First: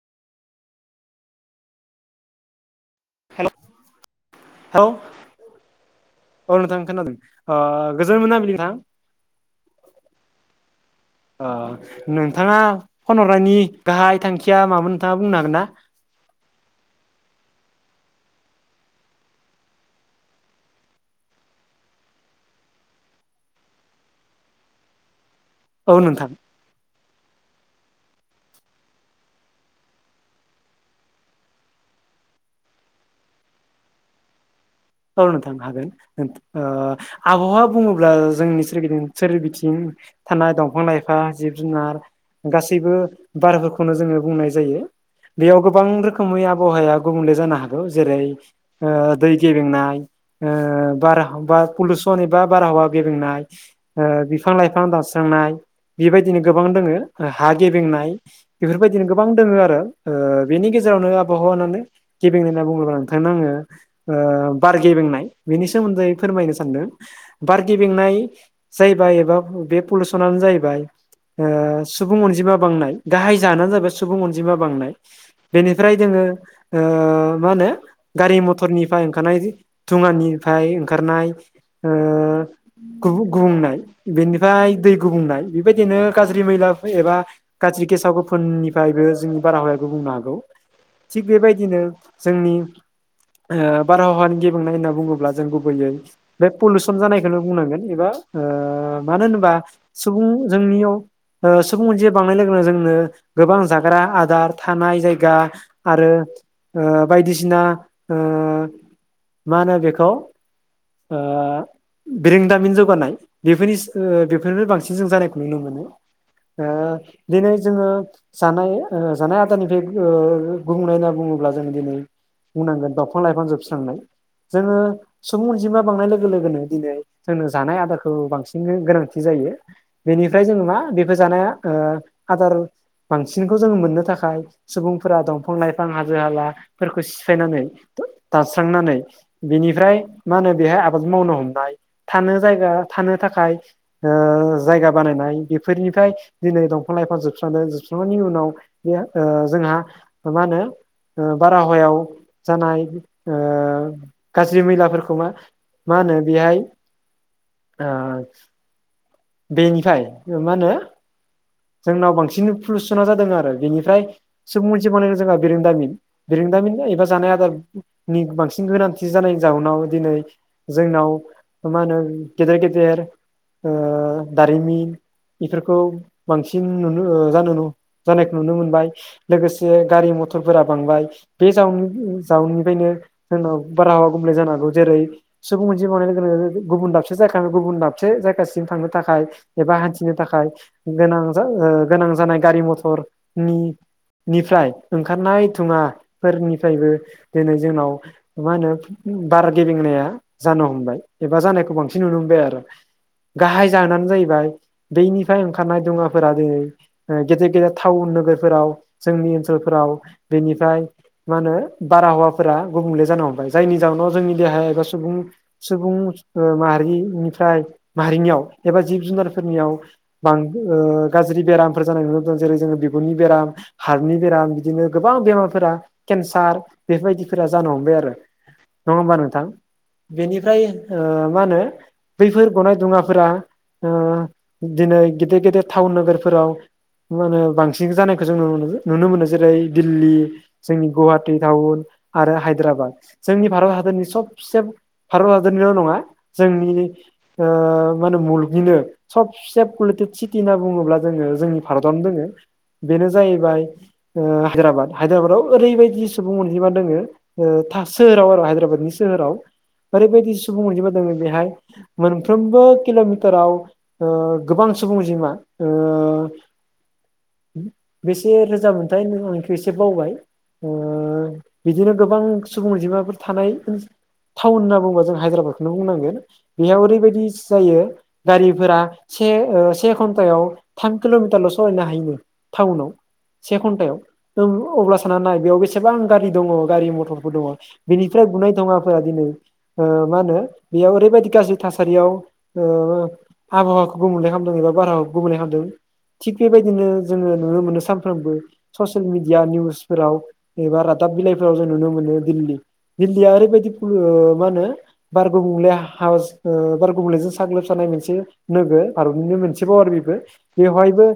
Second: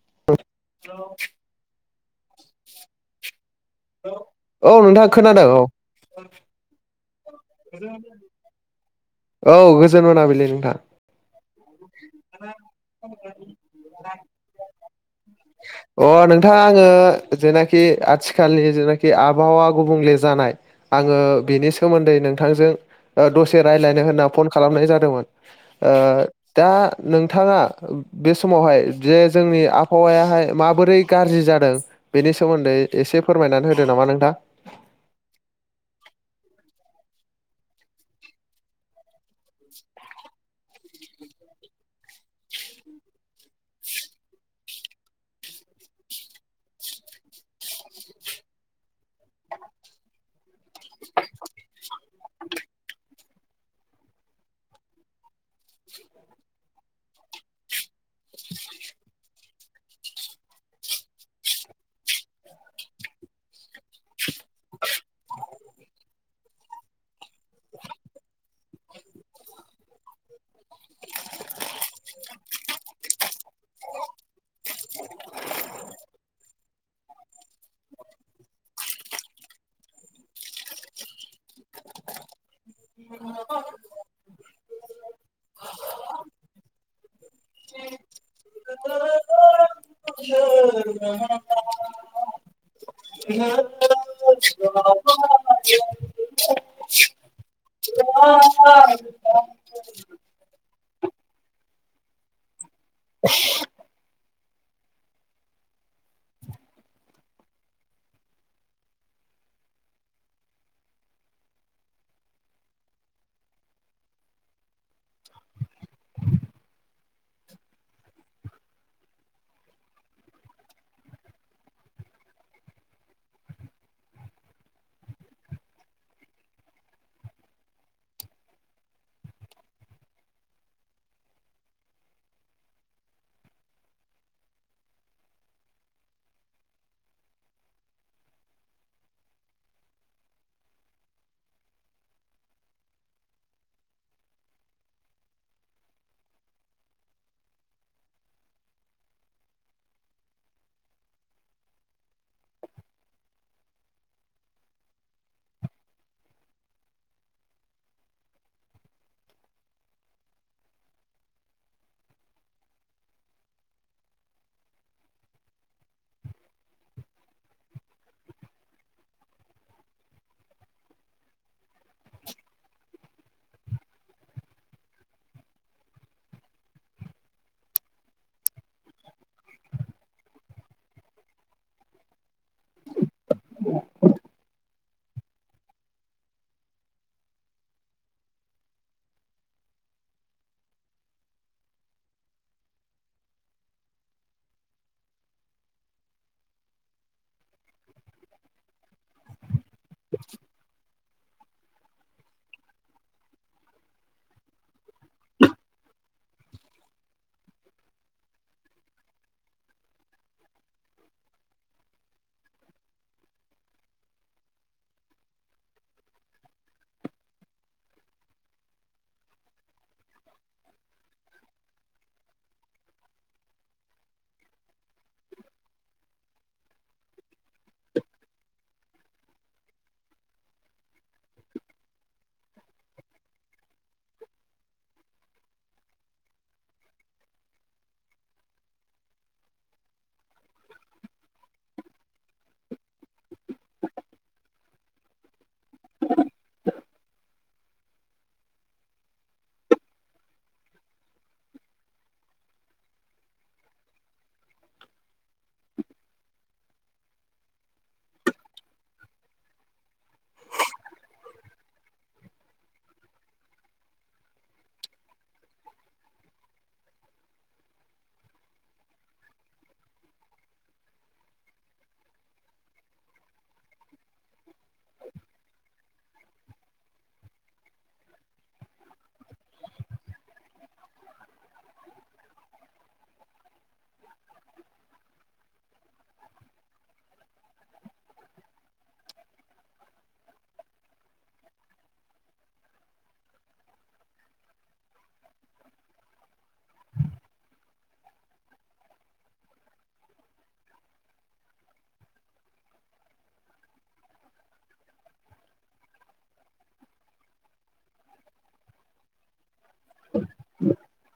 [inaudible] हेल' औ हेल' नोंथां खोनादों औ। औ नोंथां खोनादों ओ गोजोन मोनाबिलि नोंथां। औ गोजोन मोनाबिलि नोंथां। अ नोंथाङा फन हरनायनि गाहाय थांखिया मामोन नोंथाङा बुंनो हागोन ना? अ नोंथां ओ जेनाखि आथिखालनि जेनाखि आबहावा गुबुंले जानाय आङो बेनि सोमोन्दै नोंथांजों ओ दसे रायलाय नो होन्ना फन खालामनाय जादोंमोन। ओ औ नोंथां दा नोंथाङा बे समावहाय जे जोंनि आबहावायाहाय माबोरै गाज्रि जादों बेनि सोमोनदै एसे फोरमायनानै होदो नामा नोंथां? औ नोंथां हागोन ओ आबहावा बुङोब्ला जोंनि सोरगिदिं सोरबिथिं थानाय दंफां लाइफां जिब जुनार गासैबो बारफोरखौनो जोङो बुंनाय जायो। बेयाव गोबां रोखोमै आबहावाया गुबुंले जानो हागौ जेरै ओ दै गेबेंनाय ओ बार पुलसन एबा बारहावा गेबेंनाय ओ बिफां लाइफां दानस्रांनाय बेबायदिनो गोबां दोङो ओ हा गेबेंनाय बेफोरबायदिनो गोबां दङो आरो ओ बेनि गेजेराव गेरावनो आबहावा होननानै गेबें‌ होनना बुङोबा नोंथांनो आङो ओ बार गेबेंनाय बेनि सोमोनदै फोरमायनो सानदों बार गेबेंनाय जायबा बा बे पलुसननो जाहैबाय ओ सुबुं अनजिमा बांनाय गाहाय जानायानो जाबाय सुबुं अनजिमा बांनाय बेनिफ्राय जोङो ओ मा होनो गारि मथर नि फ्राय ओंखारनाय दुङानिफ्राय ओंखारनाय ओ गुबुं गुबुंनाय बेनिफ्राय दै गुबुंनाय बेबायदिनो गाज्रि मैला एबा गाज्रि गेसाव गोफोननिफ्राय जोंनि बारहावाया गुबुंनो हागौ थिग बेबायदिनो जोंनि ओ बारहावानि गेबेंनाय होनना बुङोब्ला जों गुबैयै बे पलुसन जानायखौनो बुंनांगोन एबा ओ ओ मानो होनोबा सुबुं जों जोंनियाव ओ सुबुं अनजिाया बांनाय लोगोनो जोंनो गोबां जाग्रा आदार थानाय जायगा आरो ओ बायदिसिना ओ मा होनो बेखौ ओ बिरोंदामिन जौगानाय बेफोरनि बेफोरनिनो बांसिन जों जानायखौ नुनो मोनो। ओ दिनै जोङो जानाय जानाय आदारनिफ्राय गुबुंनाय होनना बुङो बुङोब्ला जोङो दिनै बुंनांगोन दंफां लाइफां जोबस्रांनाय। जोङो सुबुं अनजिमा बांनाय लोगो लोगोनो दिनै जोंनो जानाय आदारखौ बांसिन गोनांथि जायो। यो बेनिफ्राय जों मा बेफोर जानाया ओ आदार बांसिनखौ जोङो मोननो थाखाय सुबुंफोरा दंफां लाइफां हाजो हालाफोरखौ सिफायनानै दास्रांनानै बेनिफ्राय मा होनो बेहाय आबाद मावनो हमनबाय थानो जायगा थानो थाखाय ओ जायगा बानायनाय बेफोरनिफ्राय दिनै दंफां लाइफां जोबस्रां उनाव जोंहा मा होनो ओ बारहायाव जानाय ओ गाज्रि मैलाफोरखौ मा मा होनो बेहाय आ बेनिखाय मा होनो? जोंनाव बांसिन पलुसना जादों आरो बेनिफ्राय सुबुं मोनसे बनायदों जोंहा बिरोंदामिन बिरों दामिन एबा जानाय आदारनि बांसिन गोनांथि जानायनि जउनाव दिनै जोंनाव मानो गेदेर गेदेर आ दारिमिन बेफोरखौ बांसिन नुनो जानो जानायखौ नुनो मोनबाय लोगोसे गारि म मथरफोरा बांबाय बे जाउन जाउननिफ्रायनो जोंनाव बारहावा गुबुंले जानो हागौ। जेरै सुबुं मोनसे मावनाय लोगो गुबुन दाबसे जायगा गुबुन दाबसे जायगासिम थांनो थाखाय एबा हान्थिनो थाखाय गोनां गोनां जानाय गारि मथरनि निफ्राय ओंखारनाय थुङा फोरनिफ्रायबो दिनै जोंनाव मा होनो बार गेबेंनाया जानो हमबाय एबा जानायखौ बांसिन नुनो मोनबाय आरो गाहाय जाहोनानो जाहैबाय बैनिफ्राय ओंखारनाय दुङाफोरा दिनै ओ गेदेर गेदेर टाउन नोगोरफोराव जोंनि ओनसोलफोराव बेनिफ्राय मा होनो बारहावा गुबुंले जानो हमबाय जायनि जाहोनाव जोंनि देहा एबा सुबुं सुबुं माहारि ओमफ्राय मारिनियाव एबा जिब जुनारफोरनियाव बां ओगाज्रि बेरामफोर जानाय नुनो मोनदों जेरै जोङो बिगुरनि बेराम हार्टनि बेराम बिदिनो गोबां बेमारफोरा केन्सार बेफोरबायदिफोरा जानो हमबाय आरो। नङा होमबा नोंथां बेनिफ्राय ओ मा होनो बैफोर गनाय दुङाफोरा ओ दिनै गेदेर गेदेर टाउन नोगोरफोराव मा होनो बांसिन जानायखौ जों नु नुनो मोनो जेरै दिल्ली जोंनि गुवाटि टाउन आरो हायद्राबाद जोंनि भारत हादरनि सबसे भारत हादरनिल' नङा जोंनि ओ मानो मुलुग निनो सबसे पलुटेड सिटि होनना बुङोब्ला जोङो जोंनि भारतावनो दोङो बेनो जाहैबाय ओ हायद्राबाद। हायद्राबादाव ओरैबायदि सुबुं अनजिमा दोङो ओ था सोहोराव आरो हायद्राबादनि सोहोराव। ओरैबायदि सुबुं अनजिमा दोङो बेहाय मोनफ्रोमबो किल'मि फोराव ओ गोबां सुबुं अनजिमा ओ बेसे रोजा मोनथाय नों आंथ' एसे बावबाय। ओ बिदिनो गोबां सुबुं अनजिमाफोर थानाय ओनस टाउन होनना बुंङोबा जों हायद्राबादखोनो बुंनांगोन। बेयाव ओरैबायदि जायो गारिफोरा से ओ से घन्टायाव थाम किल'मिटारल' सलायनो हायोनो टाउनाव। से घन्टायाव ओ अब्ला सान्ना नाय बेयाव बेसेबां गारि दङ गारि मथरफोर दङ बेनिफ्रा गुनाय दुङाफोरा दिनै ओ मा होनो बेयाव ओरैबायदि गाज्रि थासारियाव ओ आबहावाखौ गुबुंले खालामदों एबा बारहावाखौ गुबुंले खालामदों। थिग बेबायदिनो जोङो नुनो मोनो सानफ्रोमबो ससियेल मिडिया निउसफोराव एबा रादा दाब बिलाइफोराव जों नुनो मोनो दिल्ली दिल्लीया ओरैबायदि फुलु ओ मा होनो बार गुबुंले हास ओ बार गुबुलेजों साग्लोबसानाय मोनस से नोगोर भारतनिनो मोनसेबाव आरो बेबो बेवहायबो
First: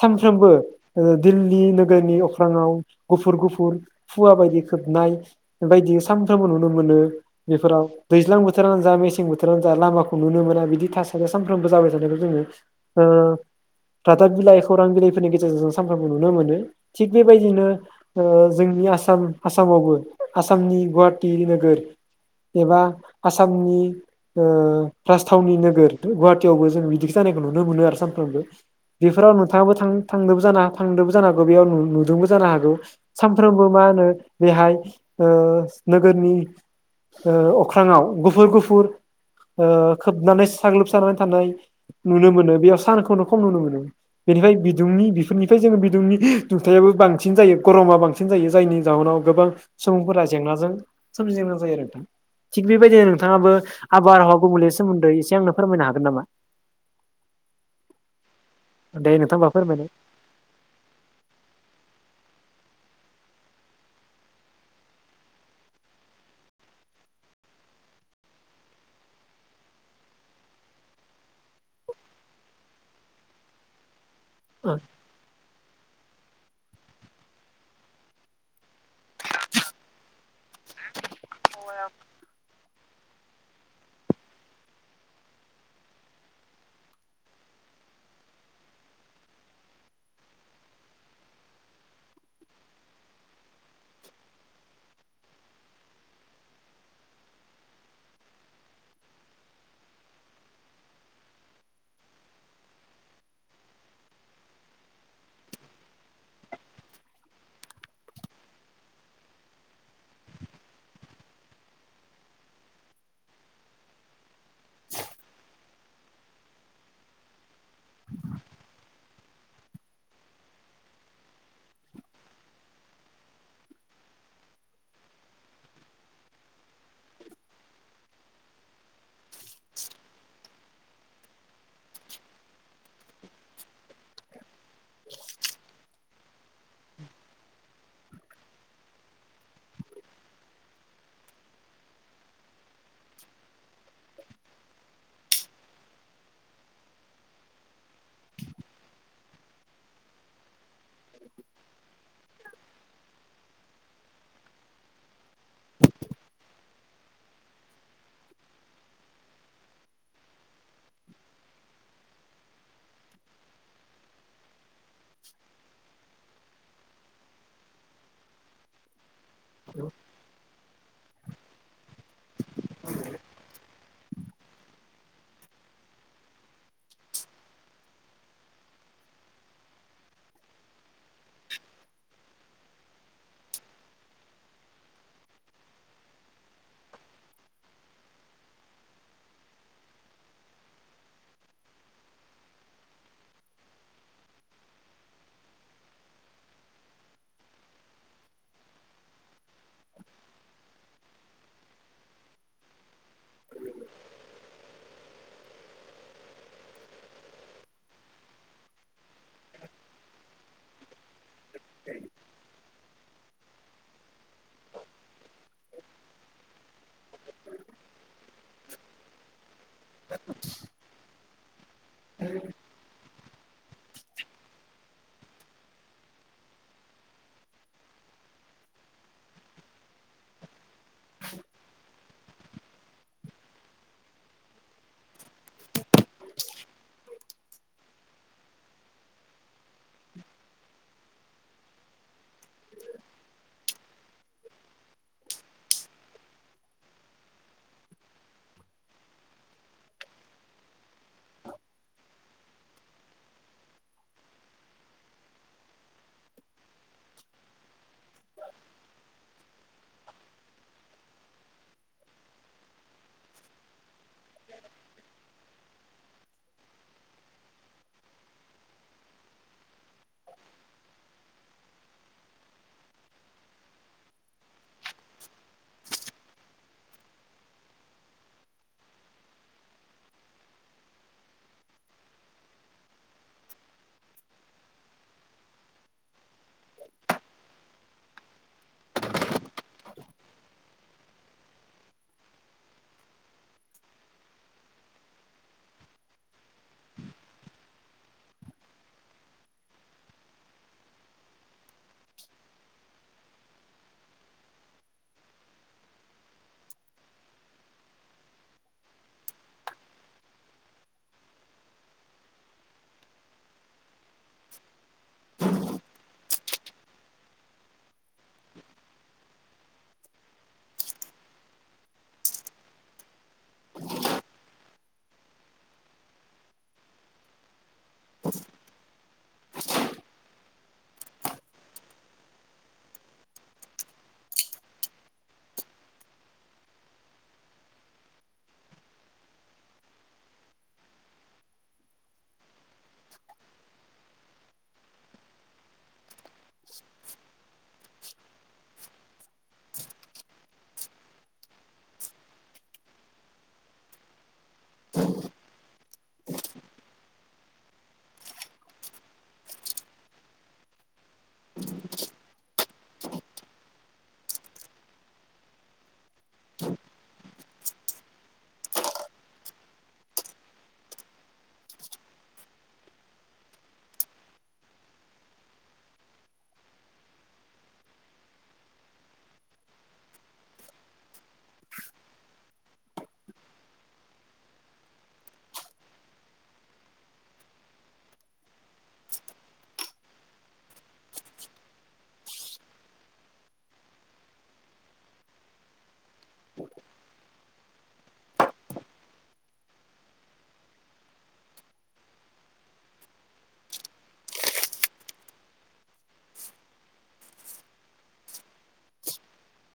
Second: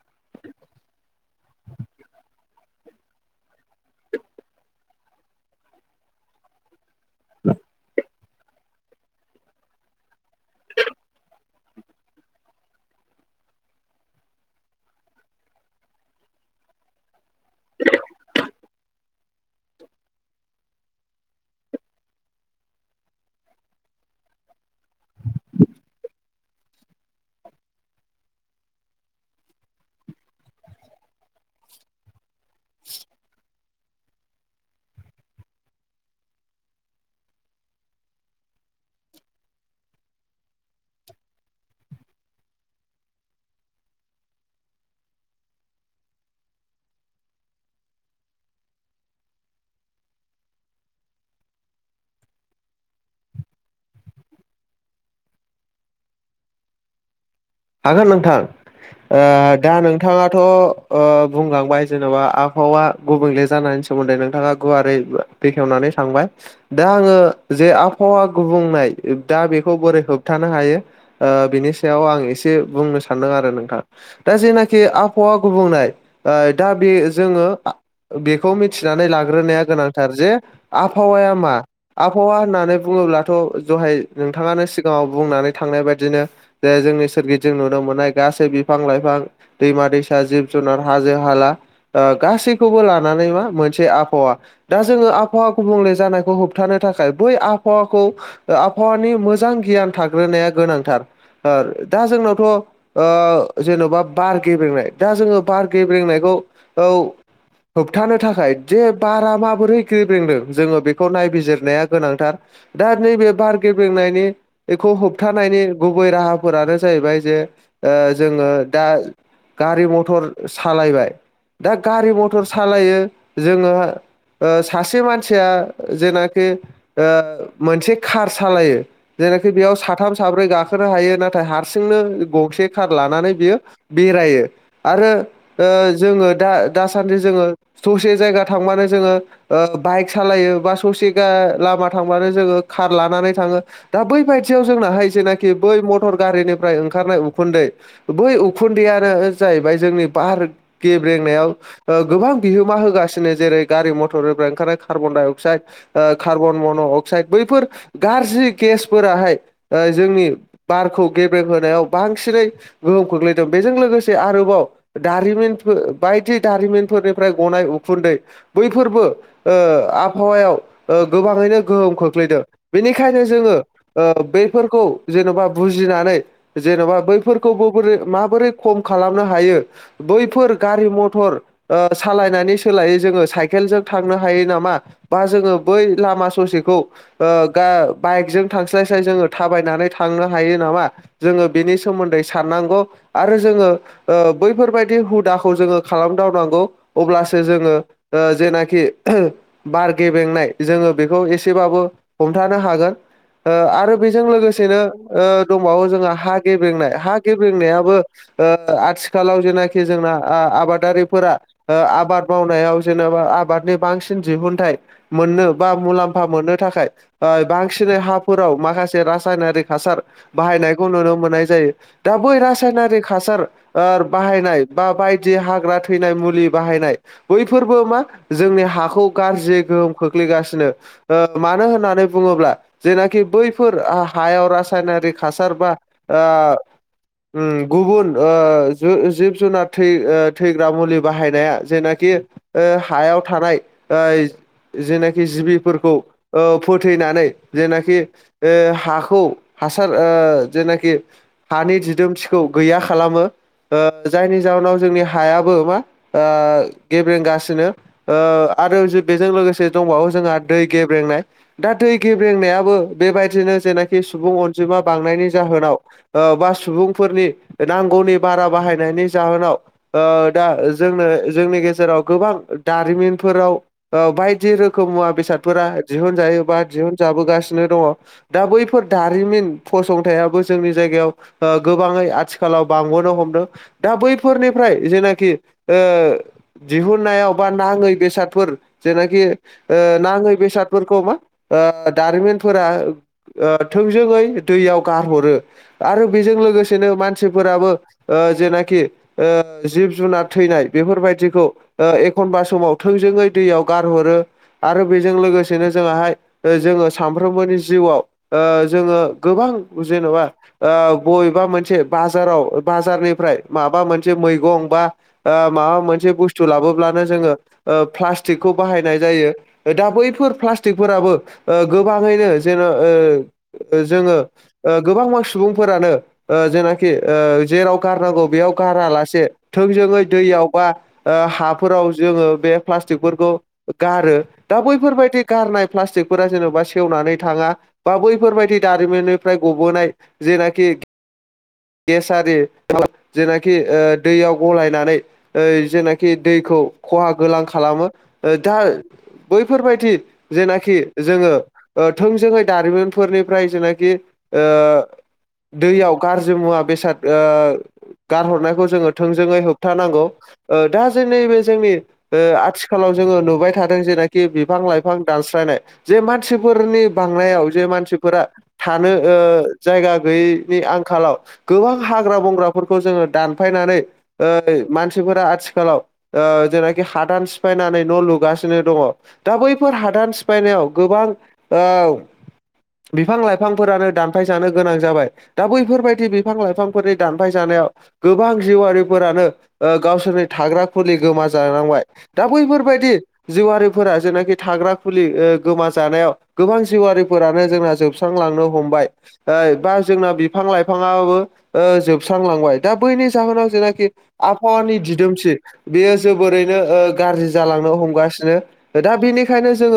सानफ्रोमबो ओ दिल्ली नोगोरनि अख्राङाव गुफुर गुफुर फुवा बायदि खो खोबनाय बायदि सानफ्रामबो नुनो मोनो बेफोराव दैज्लां बोथोरानो जा मेसें बोथोरानो जा लामाखौ नुनो मोना बिदि थासारिया सानफ्रामबो जाबाय थानायखौ जोङो ओ रादाब बिलाइ खौरां बिलाइफोरनि गेजेरजों जों सानफ्रोमबो नुनो मोनो। थिग बेबायदिनो ओ जों नि आसाम आसामावबो आसामनि गुहाटि नोगोर एबा आसामनि ओ राजथावनि नोगोर गुवाहाटियावबो जों बिदिखो जानायखौ नुनो मोनो आरो सामफ्रामबो। बेफोराव नोंथाङाबो थां-थांदोबो जानो थांदोंबो जानो हागौ बेयाव नुदोंबो जानो हागौ सानफ्रोमबो मा होनो बेहाय ओ नोगोरनि ओ अख्राङाव गुफुर गुफुर ओ खोबनानै साग्लोबसानानै थानाय नुनो मोनो बेयाव सानखौनो खम नुनो मोनो बेनिफ्राय बिदुंनि बेफोरनिफ्राय जोङो बिदुंनि [unintelligible] दुंथायाबो बो बांसिन जायो गरमा बांसिन जायो जायनि जाहोनाव गोबां सुबुंफोरा जेंनाजों सोमजिनो गोनां जायो आरो नोंथां। थिग बेबायदिनो नोंथाङाबो आब बारहावा गुबुंले सोमोन्दै एसे आंनो फोरमायनो हागोन नामा? हागोन नोंथां दे ओ नोंथां होमबा दा फोरमायनाय नोंथाङाथ ओ बुंलांबाय जेनबा आब हावा गुबुंले जानायनि सोमोन्दै नोंथाङा गुवारै बेखेवनानै थांबाय। दा आङो जे आबहावा गुबुंनाय दा बेखौ बोरै होबथानो हायो ओ बेनि सायाव आं एस से बुंनो सानदों आरो नोंथां। दा ओ जेनाखि आबहावा गुबुंनाय ओ दा बे जोङो आ बेखौ मि थिनानै लाग्रोनाया गोनांथार जे आबहावाया मा आबहावा होननानै बुङोब्लाथ' दहाय नोंथाङानो सिगाङाव बुंनानै थांनाय बादिनो जे जोंनि सोरगि जों नुनो मोननाय गासै बिफां लाइफां दैमा दैसा जिब जुनार हाजो हाला ओ गास सैखौबो लानानै मा मोनसे आबहावा दा जोङो आबहावा गुबुंले जानायखौ होबथानो थाखाय बै आबहावाखौ ओ आबहावानि मोजां गियान थाग्रोनाया गोनांथार ओ दा जोंनाव थ ओ जेन'बा बार गेब्रेंनाय दा जोङो बार गेब्रेंनायखौ औ होबथानो थाखाय जे बारा माबोरै ग्रेब्रेंदों जोङो बेखौ नायबिजिरनाया गोनांथार। दा नैबे बार गेब्रेंनायनि एखौ होबथानायनि गुबै राहाफोरानो जाहैबाय जे ओ जोङो दा गारि मथर सालायबाय दा गारि मथर सालायो जोङो ओ सासे मानसिया जेनाखि ओ मोनसे कार सालायो जेनाखि बेयाव साथाम साब्रै गाखोनो हायो नाथाय हारसिंनो गंसे कार लानानै बियो बेरायो आरो ओ जोङो दा दासान्दि जोङो ससे जायगा थांबानो जोङो ओ बाइक सालायो बा सस थिगा लामा थांबानो जोङो खार लानानै थाङो दा बै बायदियाव जोंनाहाय जेनाख बै मट टर गारिनिफ्राय ओंखारनाय उखुन्दै बै उखुन्दैयानो जाहैबाय जोंनि बार गेब्रेंनायाव ओ गोबां बिहोमा होगास नो जेरै गारि मथरनिफ्राय ओंखार कार्बन डाइअक्साइड ओ कार्बन मन' अक्साइड बैफोर गा रजि गेस फोराहाय ओ जोंनि बारखौ गेब्रे होनायाव बांसिनै गोहोम खोख्लैदों बेजों लोगोसे आरोबाव दारिमिनफो बायदि दारिमिनफोरनिफ्राय गनाय उखुन्दै बैफोरबो ओ आबहावायाव ओ गोबाङैनो गोहोम खोख्लैदों। बेनिखायनो जोङो ओ बैफोरखौ जेन'बा बुजि नाय जेन'बा बैफोरखौबो बोरै माबोरै खम खालामनो हायो बैफोर गारि मथर ओ सालायनानै सोलायै जोङो साइकेल जों थांनो हायो नामा बा जोङो बै लामा सस सेखौ ओ गा बाइकजों थांस्लाय स्लाय जोङो थाबायनानै थांनो हायो नामा जोङो बिनि सोमोन्दै साननांगौ आरो जोङो ओ बैफोरबायदि हुदाखौ जोङो खालाम दावनांगौ अब्लासो जोङो ओ जेनाखि बार गेब्रेंनाय जोङो बेखौ एसेबाबो हमथानो हागोन ओ आरो बेजों लोगोसेनो ओ दंबावो जोंहा हा गेब्रेंनाय हा गेब्रेंनायाबो ओ आथिखालाव जेनाखि जोंना ओ आबादारिफोरा ओ आबाद मावनायाव जेनेबा आबादनि बांसिन दिहुनथाइ मोननो बा मुलाम्फा मोननो थाखाय ओ बांसि नै हाफोराव माखासे रासायनारिक हासार बाहायनायखौ नुनो मोननाय जायो। दा बै रायनारिक हासार आर बाहायनाय बा बायदि हाग्रा थैनाय मुलि बाहायनाय बैफोरबो मा जोंनि हाखौ गारज्रियै गोहोम खोख्लैगासिनो। ओ मानो होननानै बुङोब्ला जेना खि बैफोर आ हायाव रासायनारिक हासार बा ओ उम गुबुन ओ जो जिब जुनाद थै ओ थैग्रा मुलि बाहायनाया जेनाख खि ओ हायाव थानाय ओइ जेनाखि जिबिफोरखौ ओ फोथैनानै जेनाखि ओ हाखौ हासार ओ जेनाखि हानि दिदोमथिखौ गैया खालामो। ओ जायनि जाहोनाव जोंनि हायाबो मा ओ गेब्रेंगासिनो ओ आरो जो बेजों लोगोसे दंबावो जोंहा दै गेब्रेंनाय। दा दै गेब्रेंनायाबो बेबायदिनो जेना खि सुबुं अनजिमा बांनायनि जाहोनाव ओ बा सुबुंफोरनि नांगौनि बारा बाहायनायनि जाहोनाव ओ दा जों जोंनि गेजेराव गोबां दारिमिनफोराव ओ बायदि रोखोम मुवा बेसाद सादफोरा दिहुन जायैबा दिहुन जाबोगासिनो दङ। दा बैफोर दारिमिन फसं थायाबो जोंनि जायगायाव ओ गोबांङै आथिखालाव बांबोनो हमदों दा बैफोरनिफ्राय जेन नाखि ओ दिहुननायाव बा नांङै बेसादफोर जेनाखि ओ नाङै बेसादफोरखौ मा ओ दारिमिन फोरा ओ थोंजोङै दैआव गारहरो आरो बेजों लोगोसेनो मानसिफोराबो ओ जेनाखि ओ जि जिब जुनाद थैनाय बेफोरबायदिखौ ओ एखनबा समाव थोंजोङै दैयाव गारहरो आरो बेजों लोगोसेनो जोंहाय जोंङो सानफ्रोमबोनि जिउआव जोंङो गोबां उ जेन'बा ओ बबेबा मोनसे बाजाराव बाजारनिफ्राय माबा मोनसे मैगं बा ओ माबा मोनसे बुसथु लाबोनो जोङो ओ प्लासटिक खौ बाहायनाय जायो। दा बैफोर प्लास्टिकफोराबो ओ गोबांङैनो जेन' ओ ओ जोङो ओ गोबांबा सुबुंफोरानो ओ जेनाखि ओ जेराव गारनांगौ बेयाव गारालासे थोंजोङै दैयाव वा ओ हाफोराव जोंङो बे प्लास्टिक फोरखौ गारो। दा बैफोरबायदि गार नाय प्लास्टिक फोरा जेन'बा सेवनानै थांङा बा बैफोर बायदि दारिमिनो फ्राय गबोनाय जेनाखि गेसारि जेनाखि ओ दैयाव गलायनानै ओ जेनाखि दैखौ खहा गोनां खालामो। दा बैफोरबायदि जेनाखि जोंङो थोंजोङै दारिमिनफोरनिफ्राय जेनाखि ओ दैयाव गाज्रि मुवा बेसाद गारहरनायखौ जोंङो थोंजोङै होबथानांगौ दा जों नैबे जोंनि आथिखालाव जोंङो नुबाय थादों जेनाखि बिफां लाइफां दानस्रायनाय जे मानसिफोरनि बांनायाव जे मानसि मानसिफोरा थानो जायगा गैयैनि आंखालाव गोबां हाग्रा बंग्राफोरखौ जोंङो दानफायनानै मानसिफोरा आथिखालाव जेनाखि हादान सिफायनानै न' लुगासिनो दंङो दा बैफोर हादान सिफायनायाव गोबां बिफां लाइफांफोरानो दानफाय जानो गोनां जाबाय दा बैफोरबायदि बिफां लाइफांफोरनि दानफाय जानायाव गोबां जिउआरारिफोरानो गावसोरनि थाग्रा खुलि गोम जानांबाय दा बैफोरबायदि जिउआारिफोरा जेनाखि थाग्रा खुलि गोम जानायाव गोबां जिउारिफोरानो जोंना जोबस्रांलांनो हमबाय बा जोंना बिफां लाइफां बिफाङाबो जोबस्रांलांबाय दा बैनि जाहोनाव जेनाखि आबहावानि दिदोमथि बेयो जोबोरैनो गाज्रि जालांनो हमगासिनो दा बेनिखायनो जोंङो